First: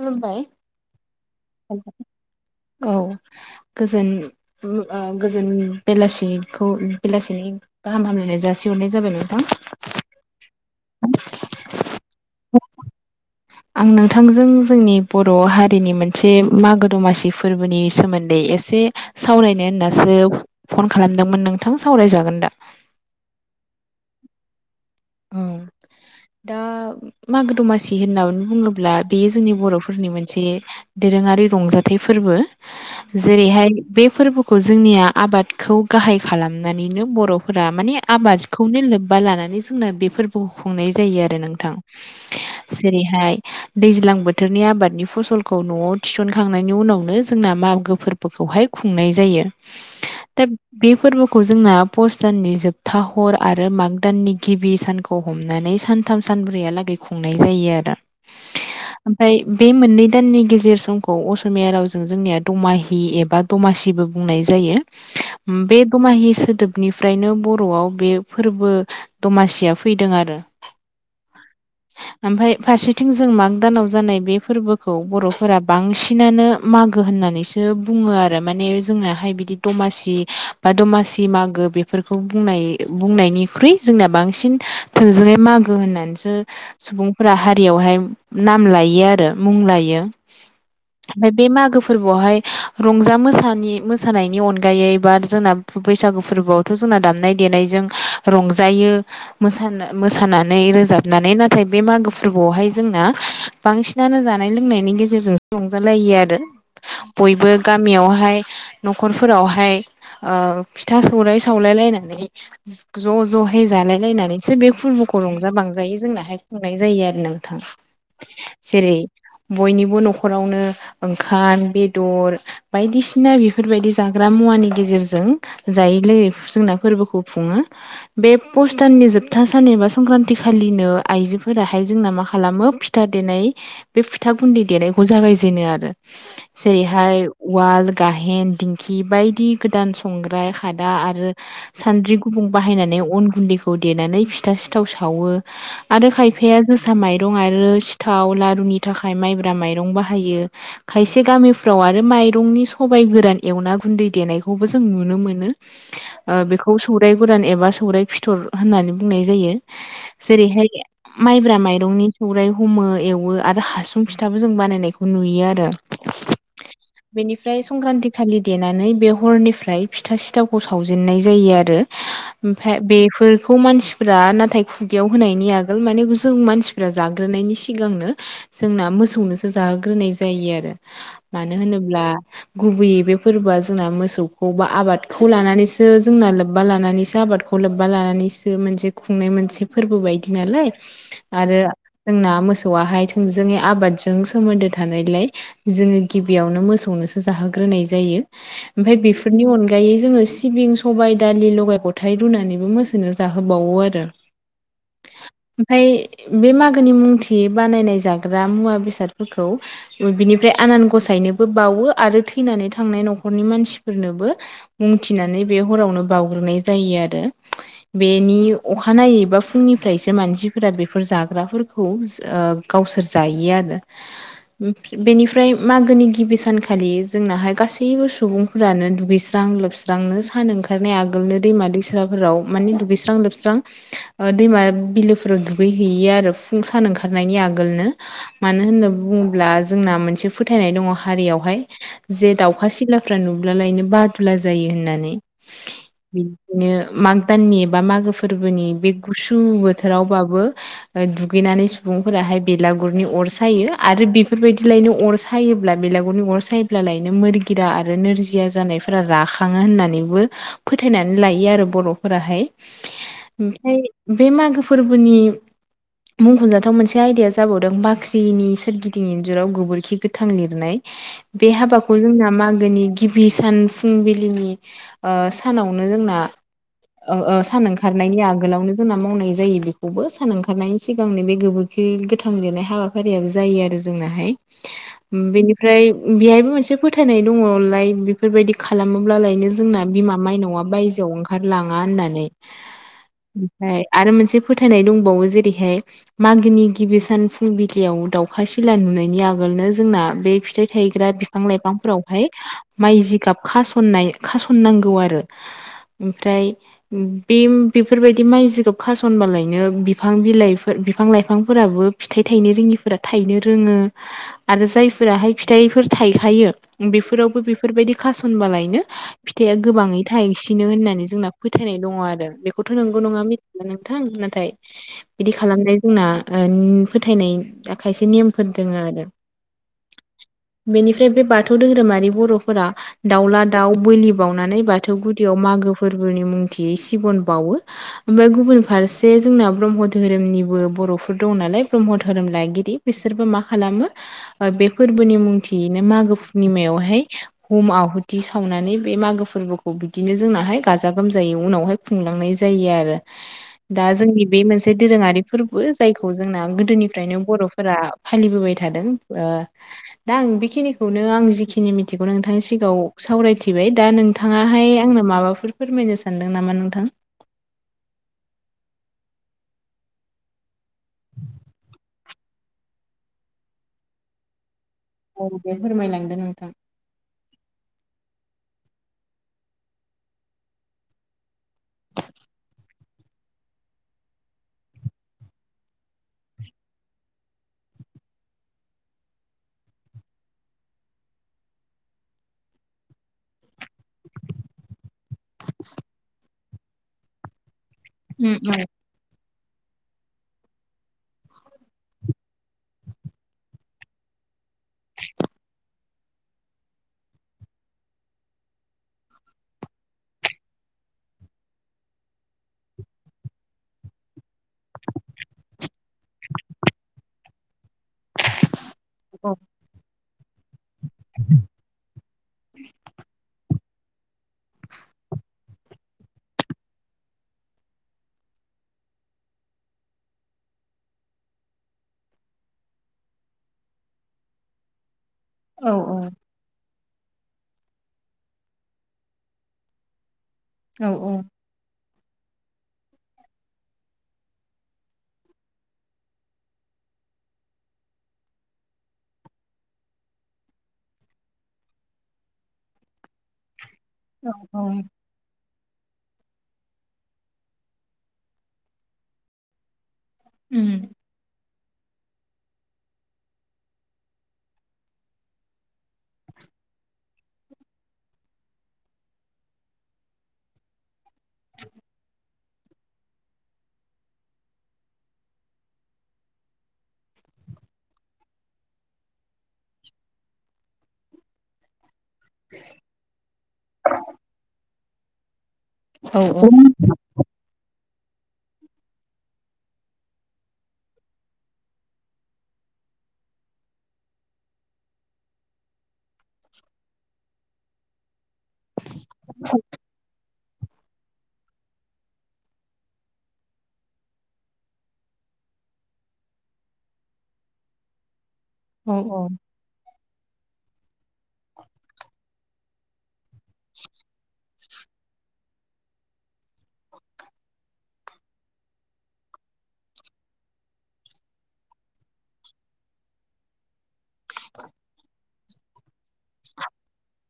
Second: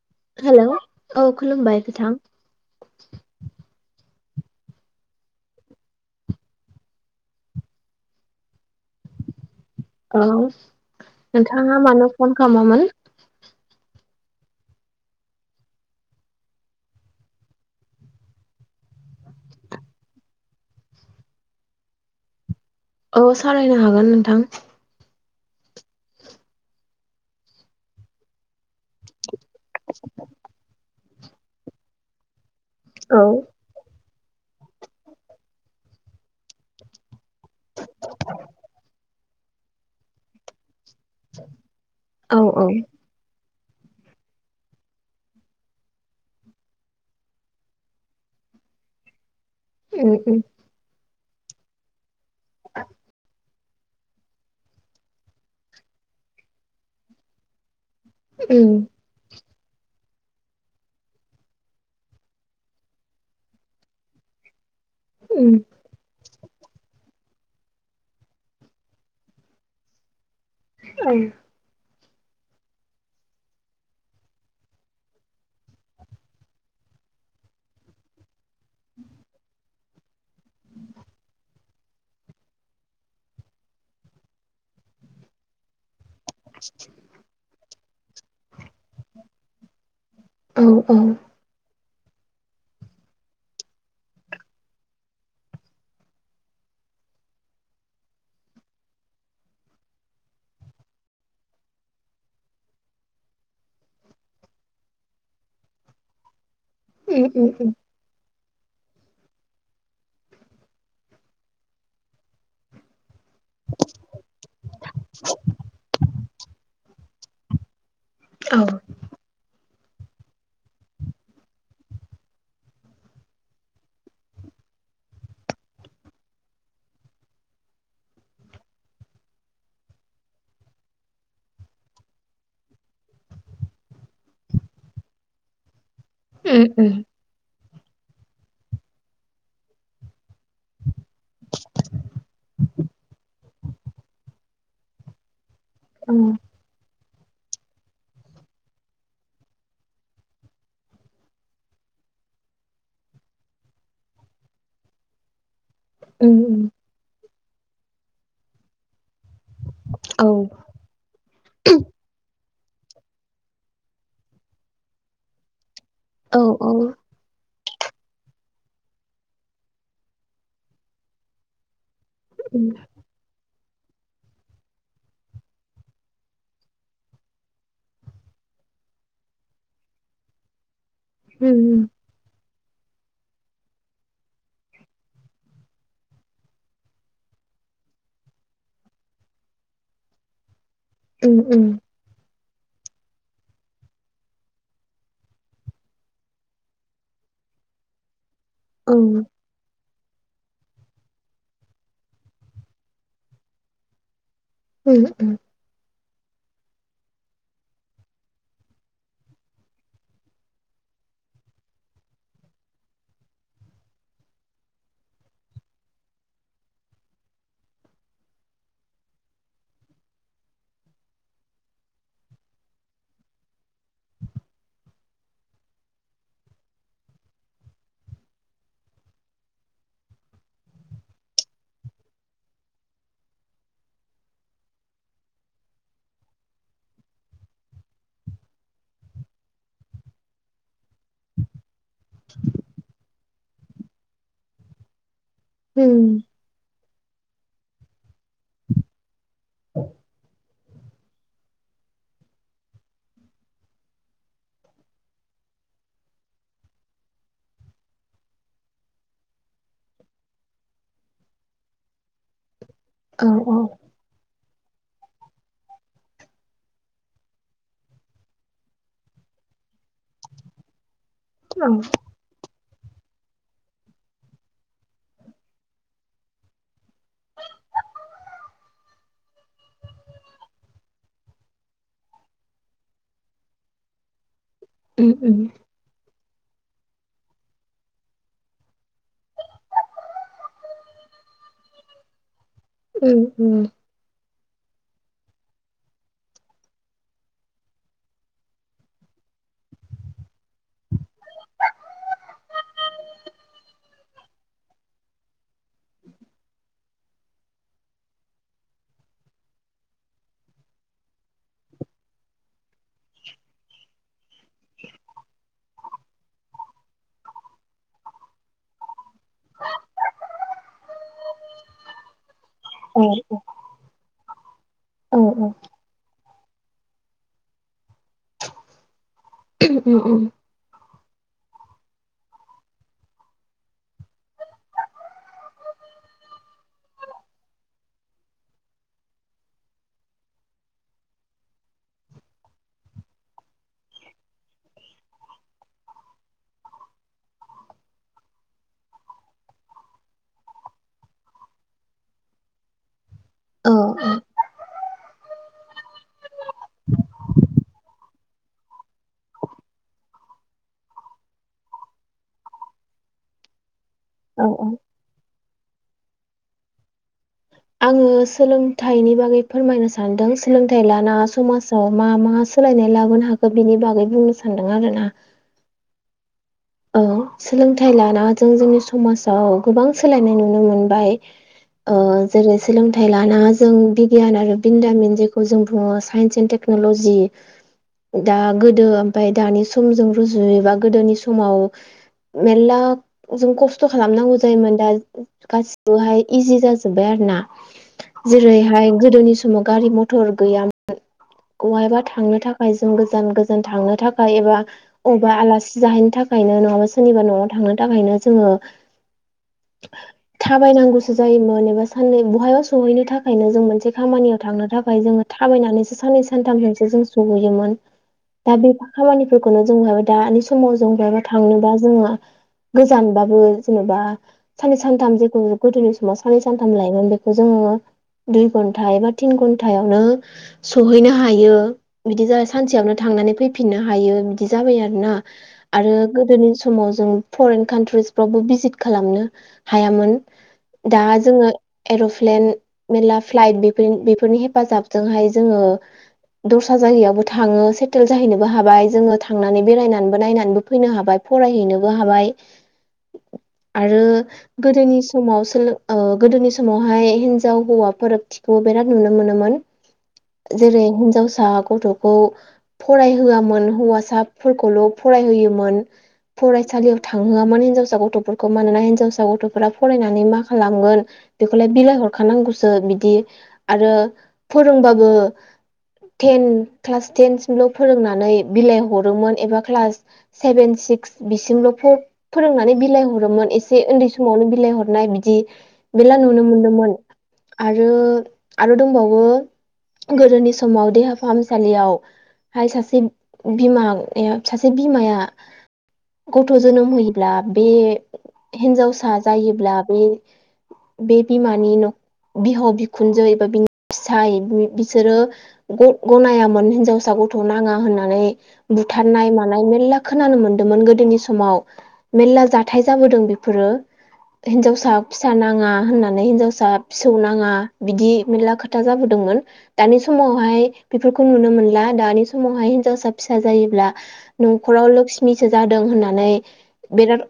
खुलुमबाय हेलौ औ खुलुमबाय नोंथां औ गोजोन उम ओ गोजोन बेलासिखौ बेलासिनि गाहाम हामलायनाय जासिहरनाय जाबाय नोंथां। औ नोंथाङा मानो फन खामामोन? आं नोंथांजों जोंनि बर' हारिनि मोनसे मागो दमासि फोरबोनि सोमोन्दै एसे सावरायनो होननासो फन खालामदोंमोन नोंथां सावरायजागोन दा? औ सावरायनो हागोन नोंथां। ओम दा मागो दमासि होननानै बुङोब्ला बेयो जोंनि बर'फोरनि मोनसे दोरोङारि रंजाथाइ फोरबो औ जेरैहाय बे फोरबोखौ जोंनिया आबादखौ गाहाइ खालामनानैनो बर'फोरा माने आबाद खौनो लोबबा लानानै जोंना बे फोरबोखौ खुंनाय जायो आरो नोंथां औ औ जेरैहाय दैज्लां बोथोरनि आबादनि फसलखौ न'आव थिसनखांनायनि उनावनो जोंना मागो फोर बोखौहाय खुंनाय जायो। उम उम। दा बे फोरबोखौ जोंना पुष दाननि जोबथा हर आरो माग दाननि गिबि सानखौ हमनानै सानथाम सानब्रैहालागै खुंनाय जायो आरो। उम आमफाय बे मोननै दाननि गेजेर समखौ असमिया रावजों जोंनिया दमाहि एबा दमासिबो बुंनाय जायो। उम बे दमाहि सोदोबनिफ्रायनो बर'आव बे फोरबो दमासिया फैदों आरो। ओं [inaudible] ओमफाय फारसेथिं जों माग दानाव जानाय बे फोरबोखौ बर'फोरा बांसिनानो मागो होननानैसो सो बुङो आरो माने जोंनाहाय बिदि दमासि बा दमासि मागो बेफोरखौ बुंनाय बुंनायनिख्रुइ जोंना बांसिन थोंजोङै मागो होननानैसो सुबुंफोरा हारियावहाय नाम लायो आरो मुं लायो औ उम आमफाय बे मागो फोरबोआवहाय रंजा मोसानि मोसानायनि अनगायैबो आरो जोंना बैसागु फोरबोआवथ' जोंना दामनाय देनायजों रंजायो मोसानो मोसानानै रोजाबनानै नाथाय बे मागो फोरबोआवहाय जोंना बांसिनानो जानाय लोंनायनि गेजेरजोंसो रंजालायो आरो। उम बयबो उम गामियावहाय न'खरफोरावहाय ओ फिथा सौराय सावलायलायनानै ज' ज' हाय जालायलायनानैसो बे फोरबोखौ रंजा बांजायो जोंनाहाय। बुंनाय जायो आरो नोंथां। औ। जेरै बयनिबो न'खरावनो ओंखाम बेदर बायदिसिना बेफोरबायदि जाग्रा मुवानि गेजेरजों जायै लोङै जोंना फोरबोखौ खुङो। बे पुस दाननि जोबथा सान एबा संक्रान्ति खालिनो आइजोफोराहाय जोंना मा खालामो पि था देनाय बे फिथा गुन्दै देनायखौ जागायजेनो आरो उम उम जेरैहाय उवाल गाहेन दिंखि बायदि गोदान संग्राय खादा आरो सान्द्रि गुबुं बाहायनानै गुदिखौ देनानै फिथा सिथाव सावो आरो औ खायफाया जो सा माइरं आरो सिथाव लारुनि थाखाय माइब्रा माइरं बाहायो। खायसे गामिफ्राव आरो माइरंनि सबायाइ गोरान एवना गुन्दै देनायखौबो जों नुनो मोनो। उम उम बेखौ सौराय गोरान एबा सौराय फिथर होननानै बुंनाय जायो। औ जेरैहाय माइब्रा माइरंनि सौराइ हमो एवो आरो हासुं फिथाबो जों बानायनायखौ नुयो आरो औ औ। बेनिफ्राय संक्रान्ति खालि देनानै बे हरनिफ्राय फिथा सिथावखौ सावजेननाय जायो आरो। उम ओमफ्राय बेफोर खौ मानसिफ्रा नाथाय खुगायाव होनायनि आगोल माने जों मानसिफ्रा जाग्रोनायनि सिगांनो जोंना मोसौनोसो जाहोग्रोनाय जायो आरो मानो होनोब्ला गुबैयै बे फोरबोआ जोंना मोसौखौ बा आबादखौ लानानैसो जोंना लोब्बा लानानैसो आबादखौ लोब्बा लानानैसो मोनसे खुंनाय मोनसे फोरबो बायदि नालाय उम आरो उम जोंना मोसौआाहाय थोंजोङै आबादजों सोमोन्दो थानायलाय जोङो गिबियावनो मोसौनोसो जाहोग्रोनाय जायो। औ ओमफफ्राय बेफोरनि अनगायै जोङो सिबिं सबाय दालि लगाय लथ हथाय मोसौनो जाहोबावो आरो। उम ओमफफ्राय बे मागोनि मुंथि बानायनाय जाग्रा मुवा बेसादफोरखौ बिनिफ्राय आनान गसायनोबो बावो आरो थैनानै थांनाय न'खरनि मानसिफोरनोबो मुंथिनानै बे हरावनो बावउग्रोनाय जायो आरो बेनि अखानायै बा फुंनिफ्रायसो मानसिफोरा बेफोर जाग्रा खौ गावसोर जायोआनो बेनिफ्राय मागोनि गिबि सानखालि जोंनाहाय गासैबो सुबुं फोरानो दुगैस्रां लोबस्रांनो सान ओंखारनाय आगोलनो दैमा दैसाफोराव माने दुगैस्रां लोबस्रां दैमा बिलोफोराव दुगै हैैयो आरो फुं सान ओंखारनायनि आगोलनो मानो होननानै बुङोब्ला जोंना मोनसे फोथायनाय दङ हारियावहाय जे दाउखा सिलाफ्रा नुब्लालायनो बादुला जायो होननानै उम बिदिनो माग दाननि बा मागो फोरबोनि बे गुसु बोथोरावबाबो दुगैनानै सुबुंफोराहाय बेलागुरनि अर सायो आरो बेफोरबायदिलायनो अर सायो सायोब्ला बेलागुरनि अर सायोब्लालायनो मोरगिदा आरो नोरजिया जानायफोरा राखा खाङो होननानैबो फोथायनानै लायो आरो बर'फोराहाय औ ओमफ्राय औ बे मागो फोरबोनि मुंख'जाथाव मोनसे आयदाया जाबावदों बाख्रिनि सोरगिदिं इन्जुराव गोबोरखि गोथां लिरनाय बे उम हाबाखौ जोंना मागोनि गिबि सान फुंबिलिनि ओ सानावनो जोंना ओ ओ सान ओंखारनायनि आगोलावनो जोंना मावनाय जायो बेखौबो सान ओंखारनायनि सिगांनो बे गोबोर खि गोथां लिरनाय हाबाफारियाबो जायो आरो जोंनाहाय उम बेनिफ्राय बेहायबो मोनसे फोथायनाय दङलाय बेफोरबायदि खालामोब्लालायनो जोंना बिमा माइनावआ बायजोआव ओंखारलाङा होननानै उम उम ओमफ्राय आरो मोनसे फोथायनाय दंबावो जेरैहाय मागोनि गिबि सान फुंबिलियाव दाउखा सिला नुनायनि आगोलनो जोंना बे फिथाइ थायग्रा फि बिफां लाइफांफोरावहाय माइ जिगाब खासननाय खासननांगौ आरो ओमफ्राय बे बेफोरबायदि माइ जिखौ खास'नबालायनो बिफां बिलाइफोर बिफां लाइफांफोराबो फिथाइ थायनो रोङिफोरा थायनो रोङो आरो जायफोराहाय फिथाइफोर थाइखायो बेफोरावबो बेफोरबायदि खासनबालायनो फिथाइआ गोबाङै थाइसिनो होननानै जोंना फोथायनाय दङ आरो बेखौथ' औ नंगौ नङा औ मिथिला थों नाथाय बिदि उम खालामनाय जोंना फोथायनाय खायसे नेमफोर दङ आरो ओम ओम बेनिफ्राय बे बाथौ धोरोमारि बर'फोरा दाउला दाउ बोलि बावनानै बा थौ गुदियाव मागो फोरबोनि मुंथियै सिबन बावो ओमफ्राय गुबुन फारसे जोंना ब्रह्म धोरोमनिबो बर'फोर दं नालाय ब्रह्म धोरोम लागिरि बिसोरबो मा खालामो बे फोरबोनि मुंथियैनो मागो पुर्निमायावहाय हुम आहुथि सावनानै बे मागो फोरबोखौ बिदिनो जोंनाहाय गाजा गोमजायै उनावहाय खुंलांनाय जायो आरो दा औ जोंनि बे मोनसे दोरोङारि फोरबो जायखौ जोंना गोदोनिफ्रायनो बर'फोरा फालिबोबाय थादों ओ दा आं बेखिनिखौनो आं जिखिनि मिथिगौ नोंथांनि सिगाङाव सावरायथिबाय दा नोंथां औ औ नोंथाङाहाय आंनो माबाफोर फोरमायनो सानदों नामा नोंथां आङो सोलोंथाइनि बागै फोरमायनो सानदों सोलोंथाइ लाना समाजाव मा मा सोलायनाय लाबोनो हाखो बिनि बागै बुंनो सानदों आरोना औ दे फोरमायलांदो नोंथां औ सोलोंथाइ लाना जों जोंनि समाजाव गोबां सोलायनाय नुनो मोनबाय ओ जेरै सोलोंथाइ लाना जों बिगियान आरो बिन्दामिन जेखौ जों बुङो साइन्स एन्ट टेक- नलजि दा गोदो ओमफ्राय दानि समजों रुजुयोबा गोदोनि सम समाव मेनला जों खस्थ' खालामनांगौ जायोमोन दा गासिबोहाय इजि जाजोबबाय आरो ना उम औ जेरैहाय गोदोनि समाव गारि म- मटर गैयामोन बहायबा थांनो थाखाय जों गोजान गोजान थांनो थाखाय एबा बबेबा आलासि जाहैनो थाखायनो नङाबा सोरनिबा न'आव थांनो थाखायनो जोङो [inaudible] थाबायनांगौसो जायोमोन एबा साननै बहायबा सहैनो थाखायनो जों मोनसे खामानियाव थांनो थाखाय जोङो थाबायनानैसो साननै सानथामजोंसो जों सहैयोमोन। दा बेफोर खामानिफोरखौनो जों बहायबा दानि समाव जों बहाबा थांनोबा जोङो गोजानबाबो जेनेबा साननै सानथाम जेखौ गोदोनि समाव साननै सानथाम लायोमोन बेखौ जोङो दुइ घन्टा एबा थिन घन्टायावनो सहैनो हायो। बिदि जा सानसेयावनो थांनानै फैफिननो हायो बिदि जाबाय आरोना औ आरो गोदोनि समाव जों फरेन कान्ट्रिस फावबो भिजिट खालामनो हायामोन। औ दा जोङो एर'प्लेन मेरला फ्लाइट बेफोर बेफोरनि हेफाजाबजोंहाय जोङो दस्रा जायगायावबो थाङो सेटेल जाहैनोबो हाबाय जोङो थांनानै बेरायनानैबो नायनानैबो फैनो हाबाय फरायहैनोबो आरो औ गोदोनि समाव सोलो ओ गोदोनि समावहाय हिनजाव हौवाफोर थिखौ बिराद नुनो मोनोमोन जेरै उम हिनजावसा गथ' खौ फरायहोआमोन हौवासाफोरखौल' फरायहोयोमोन। फरायसालियाव थांहोआमोन हिनजावसा गथ'फोरखौ मानोना हिनजावसा गथ'फोरा फरायनानै मा खालामगोन बेखौलाय बिलाय हरखानांगौसो बिदि आरो फोरोंबाबो टेन क्लास टेन सिमल' फोरोंनानै बिलाइ हरोमोन एबा क्लास सेभेन सिक्स बिसिमल' फ फोरोंनानै बिलाइ हरोमोन एसे उन्दै समावनो बिलाय हरनाय बिदि औ मेला नुनो मोन्दोंमोन आरो आरो दंबावो गोदोनि समाव देहा फाहामसालियाव हाय सासे बिमा या सासे बिमाया गथ' जोनोम होयोब्ला बे हिनजावसा जायोब्ला बे बे बिमानि न बिहाव बिखुनजो एबा बिनि फिसाय बिसोरो ग गनायामोन हिनजावसा गथ' नाङा होननानै औ बुथारनाय मानाय मेलला खोनानो मोन्दोंमोन गोदोनि समाव मेलला जाथाय जाबोदों बे फोरो हिनजावसा फिसा नां नाङा होननानै हिनजावसा फिसौ नाङा बिदि मेरला खोथा जाबोदोंमोन। दानि समावहाय बेफोरखौ नुनो मोनला दानि समावहाय हिनजावसा फिसा जायोब्ला [inaudible] खराव लोक्ष्मिसो जादों होननानै बिराद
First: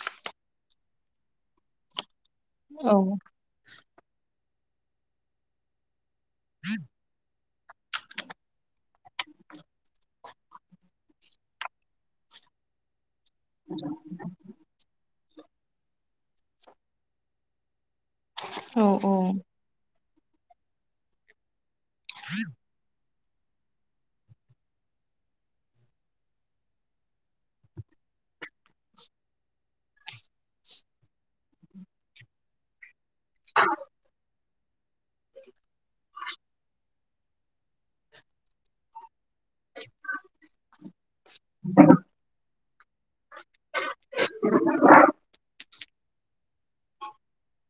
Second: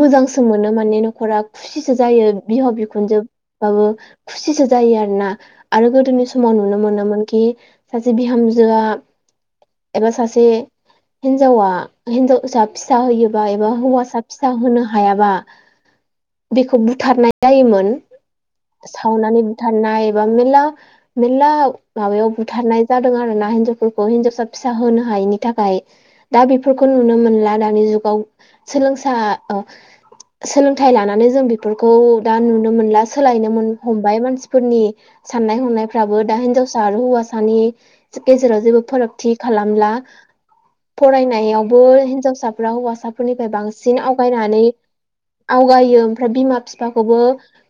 मोजांसो मोनो माने न'खरा खुसिसो जायो बिहाव बिखुनजो बाबो खुसिसो जायो आरो ना आरो गोदोनि समाव नुनो मोनोमोन कि सासे बिहामजोआ एबा सासे हिनजावा हिनजावसा फिसा होयोबा एबा हौवासा फिसा होनोनो हायाबा बेखौ बुथारनाय जायोमोन। औ सावनानै बुथारनाय एबा मेला मेला माबायाव बुथारनाय जादों आरो हिनजावफोरखौ हिनजावसा फिसा होनो हायिनि थाखाय दाबेफो फोरखौ नुनो मोनला दानि जुगाव सोलोंसा अ सोलोंथाइ लानानै जों बेफोरखौ दा नुनो मोनला सोलायनोमोन हमबाय मानसिफोरनि साननाय हनायफ्राबो दा हिनजावसा आरो हौवासा हानि गेजेराव जेबो फारागथि खालामला फरायनाय बो हिनजावसाफ्रा हौवासाफोरनिफ्राय बांसिन आवगायनानै आवगायो फ्राय बिमा बिफाखौबो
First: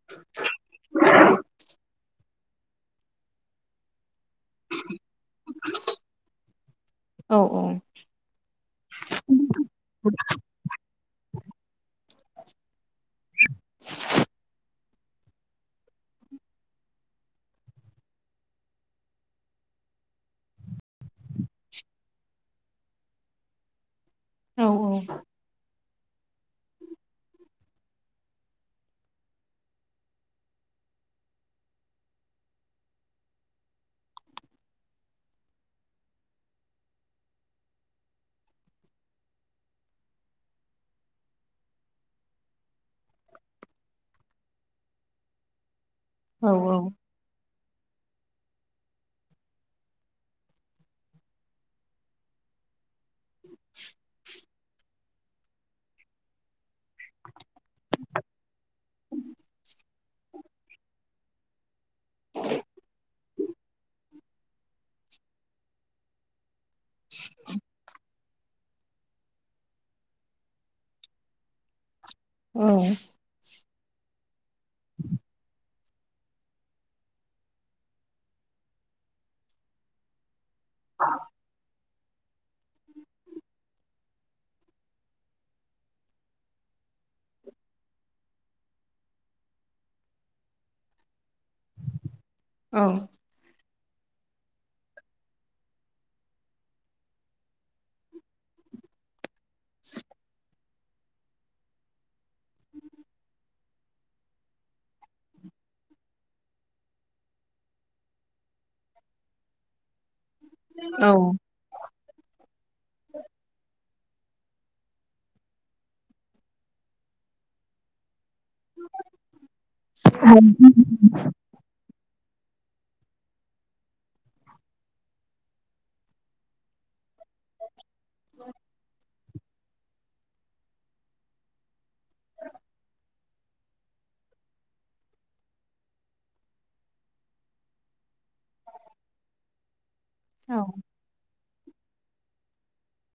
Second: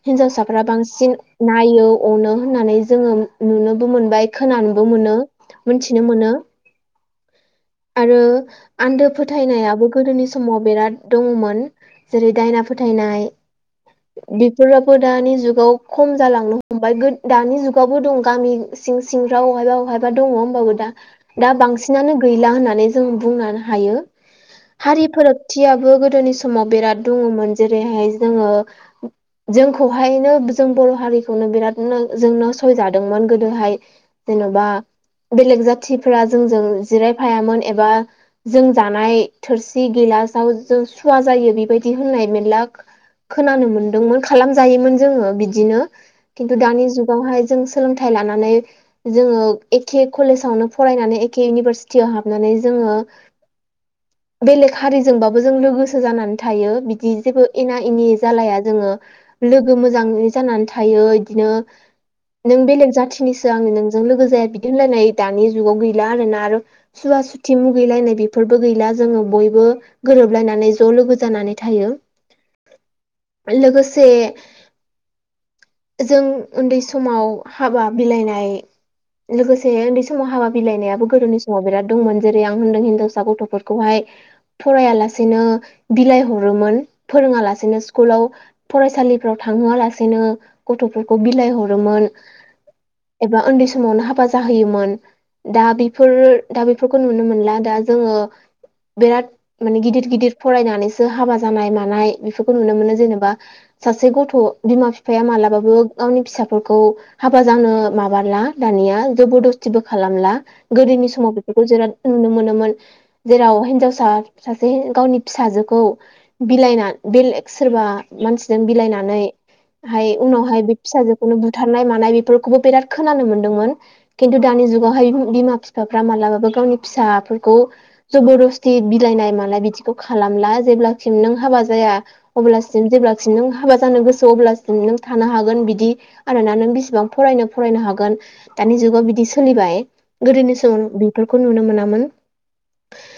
हिनजावसाफ्रा बांसिन नायो अनो होननानै जोङो नुनोबो मोनबाय। खोनानोबो मोनो मोनथिनो मोनो औ औ आरो आन्दो फोथायनायाबो गोदोनि समाव बिराद दङमोन जेरै दायना फोथायनाय बिफोरो फो दानिजुगाव खम जालांनो हमबाय गो दानि जुगावबो दङ गामि सिं सिं सिंफ्राव अहायबा अहायबा दङ होमबाबो दा दा बांसिनानो गैला होननानै जों बुंना हायो हारिफोर थियाबो गोदोनि समाव बिराद दङमोन जेरैहाय जोङो [inaudible] जोंखौहायनो जों बर' हारिखौनो बिरादनो जों नासयजादोंमोन गोदोहाय। जेन'बा बेलेग जाथिफ्रा जोंजों जिरायफायामोन एबा जों जानाय थोरसि गिलासाव जों सुवा जायो बेबायदि होननाय मेरला खो खोनानो मोनदोंमोन खालामजायोमोन जोङो बिदिनो। खिन्थु दानि जुग गावहाय जों सोलोंथाइ लानानै जोङो एखे कलेजावनो फरायनानै एखे इउनिभारसिटियाव हाबनानै जोङो [inaudible] बेलेग हारि जोंबाबो जों लोगोसो जानानै थायो बिदि जेबो एना एनि जालाया जोङो। लोगो मोजाङै जानानै थायो इदिनो नों बेलेग जाथिनिसो आं नोंजों लोगो जाया बिदि होनलायनाय दानि जुगाव गैला आरोना। आरो सुवा सुथि मुगैलायनाय बि बो गैला जोङो बयबो गोरोबलायनानै ज' लोगो जानानै थायो। औ। लोगोसे जों उन्दै समाव हाबा बिलाइनाय। लोगोसे उन्दै समाव हाबा बिलाइनायाबो गोदोनि समाव बिराद दंमोन जेरै आं होनदों हिनजावसा गथ'फोरखौहाय फराया लासेनो बिलाइ हरोमोन, फोरोङा लासेनो स्कुलाव फरायसालिफ्राव थांहोआ लासेनो गथ'फोरखौ बिलाइ हरोमोन। औ। एबा उन्दै समावनो हाबा जाहोयोमोन, दा बेफोर दा बेफोरखौ नुनो मोनला दा जोङो बिराद माने गिदिर गिदिर फरायनानै सो सो हाबा जानाय मानाय बेफोरखौ नुनो मोनो‌। जेनेबा सासे गथ' बिमा बिफाया मालाबाबो गावनि फिसाफोरखौ हाबा जानो माबाला दानिया जबोरदस्तिबो खालामला। औ गोदोनि औ समाव बेफोरखौ जेराद नुनो मोनोमोन। जेराव हिनजावसा सासे गावनि फिसाजोखौ बिलाइना बेलेग सोरबा मानसिजों बिलायनानैहाय उनावहाय बे फिसाजोखौनो बुद बुथारनाय मानाय बेफोरखौबो बिराद खोनानो मोन्दोंमोन। खिन्थु दानि जुगावहाय बिमा बिफाफ्रा मालाबाबो गावनि फिसाफोर खौ जबरदस्ति बिलाइनाय मानाय बिदिखौ खालामला। जेब्लासिम नों हाबा जाया अब्लासिम जेब्लासिम नों हाबा जानो गोसो अब्लासिम नों थानो हागोन बिदि आरोना नों बिसिबां फरायनो फरायनो हागोन दानि जुगाव बिदि सोलिबाय। औ गोदोनि समाव बेफोरखौ नुनो मोनामोन।